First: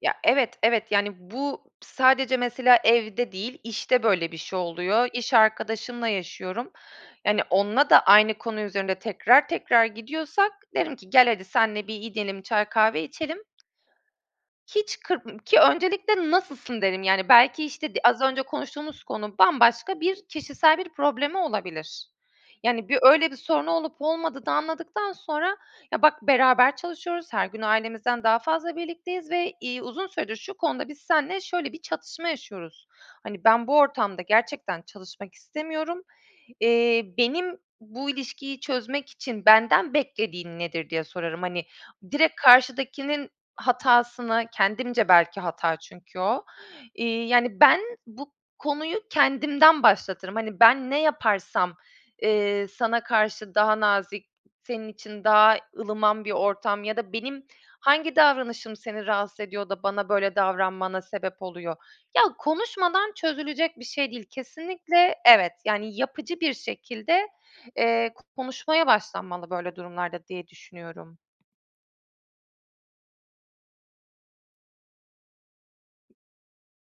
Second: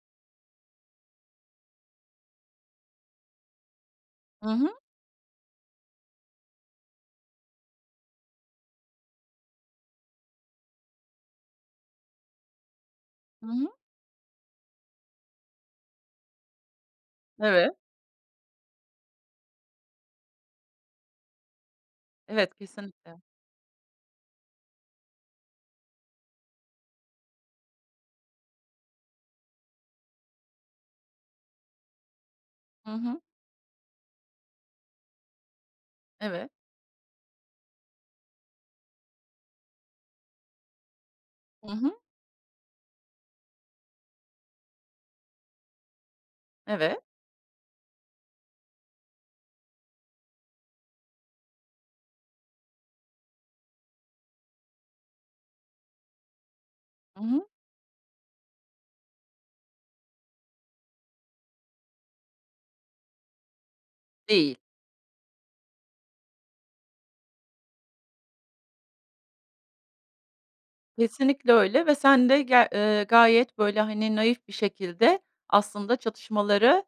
Ya evet, evet yani bu sadece mesela evde değil, işte böyle bir Hı şey hı. oluyor. İş arkadaşımla yaşıyorum. Yani onunla da aynı konu üzerinde tekrar tekrar gidiyorsak, derim ki gel hadi seninle bir gidelim, çay kahve içelim. Hı hı. Hiç kır ki öncelikle nasılsın, dedim. Yani belki Evet. işte d az önce konuştuğumuz konu bambaşka bir kişisel bir problemi olabilir. Evet, Yani bir kesinlikle. öyle bir sorunu olup olmadığını anladıktan sonra, ya bak beraber çalışıyoruz, her gün ailemizden daha fazla birlikteyiz ve, iii, uzun süredir şu konuda biz seninle şöyle bir çatışma yaşıyoruz. Hı hı. Hani, ben bu ortamda gerçekten çalışmak istemiyorum. Evet. Eee, benim bu ilişkiyi çözmek için benden beklediğin nedir diye sorarım. Hani, Hı hı. direkt karşıdakinin hatasını, kendimce belki hata çünkü o, Evet. iii, yani, ben bu konuyu kendimden başlatırım. Hani, ben ne yaparsam, eee, sana karşı daha nazik, senin için daha ılıman bir ortam ya da Hı benim hı. hangi davranışım seni rahatsız ediyor da bana böyle davranmana sebep oluyor? Ya konuşmadan çözülecek bir şey değil Değil. kesinlikle. Evet, yani yapıcı bir şekilde, eee, konuşmaya başlanmalı böyle durumlarda diye düşünüyorum. Kesinlikle öyle ve sen de ger eee, gayet böyle, hani, naif bir şekilde aslında çatışmaları,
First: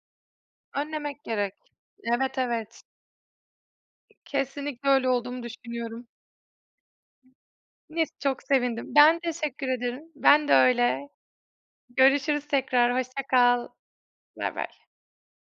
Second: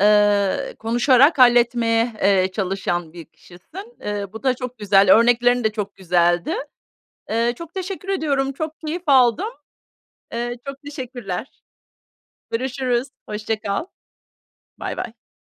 eee, Önlemek konuşarak gerek. halletmeye, Evet, eee, evet. çalışan bir kişisin. Eee, bu da çok Kesinlikle öyle güzel, olduğumu örneklerin de çok düşünüyorum. güzeldi. Eee, çok teşekkür [unintelligible] Çok ediyorum, çok sevindim. keyif Ben aldım. teşekkür ederim. Ben de Eee, çok öyle. teşekkürler. Görüşürüz tekrar, Görüşürüz, hoşça hoşça kal. kal. Bay bay. Bay bay.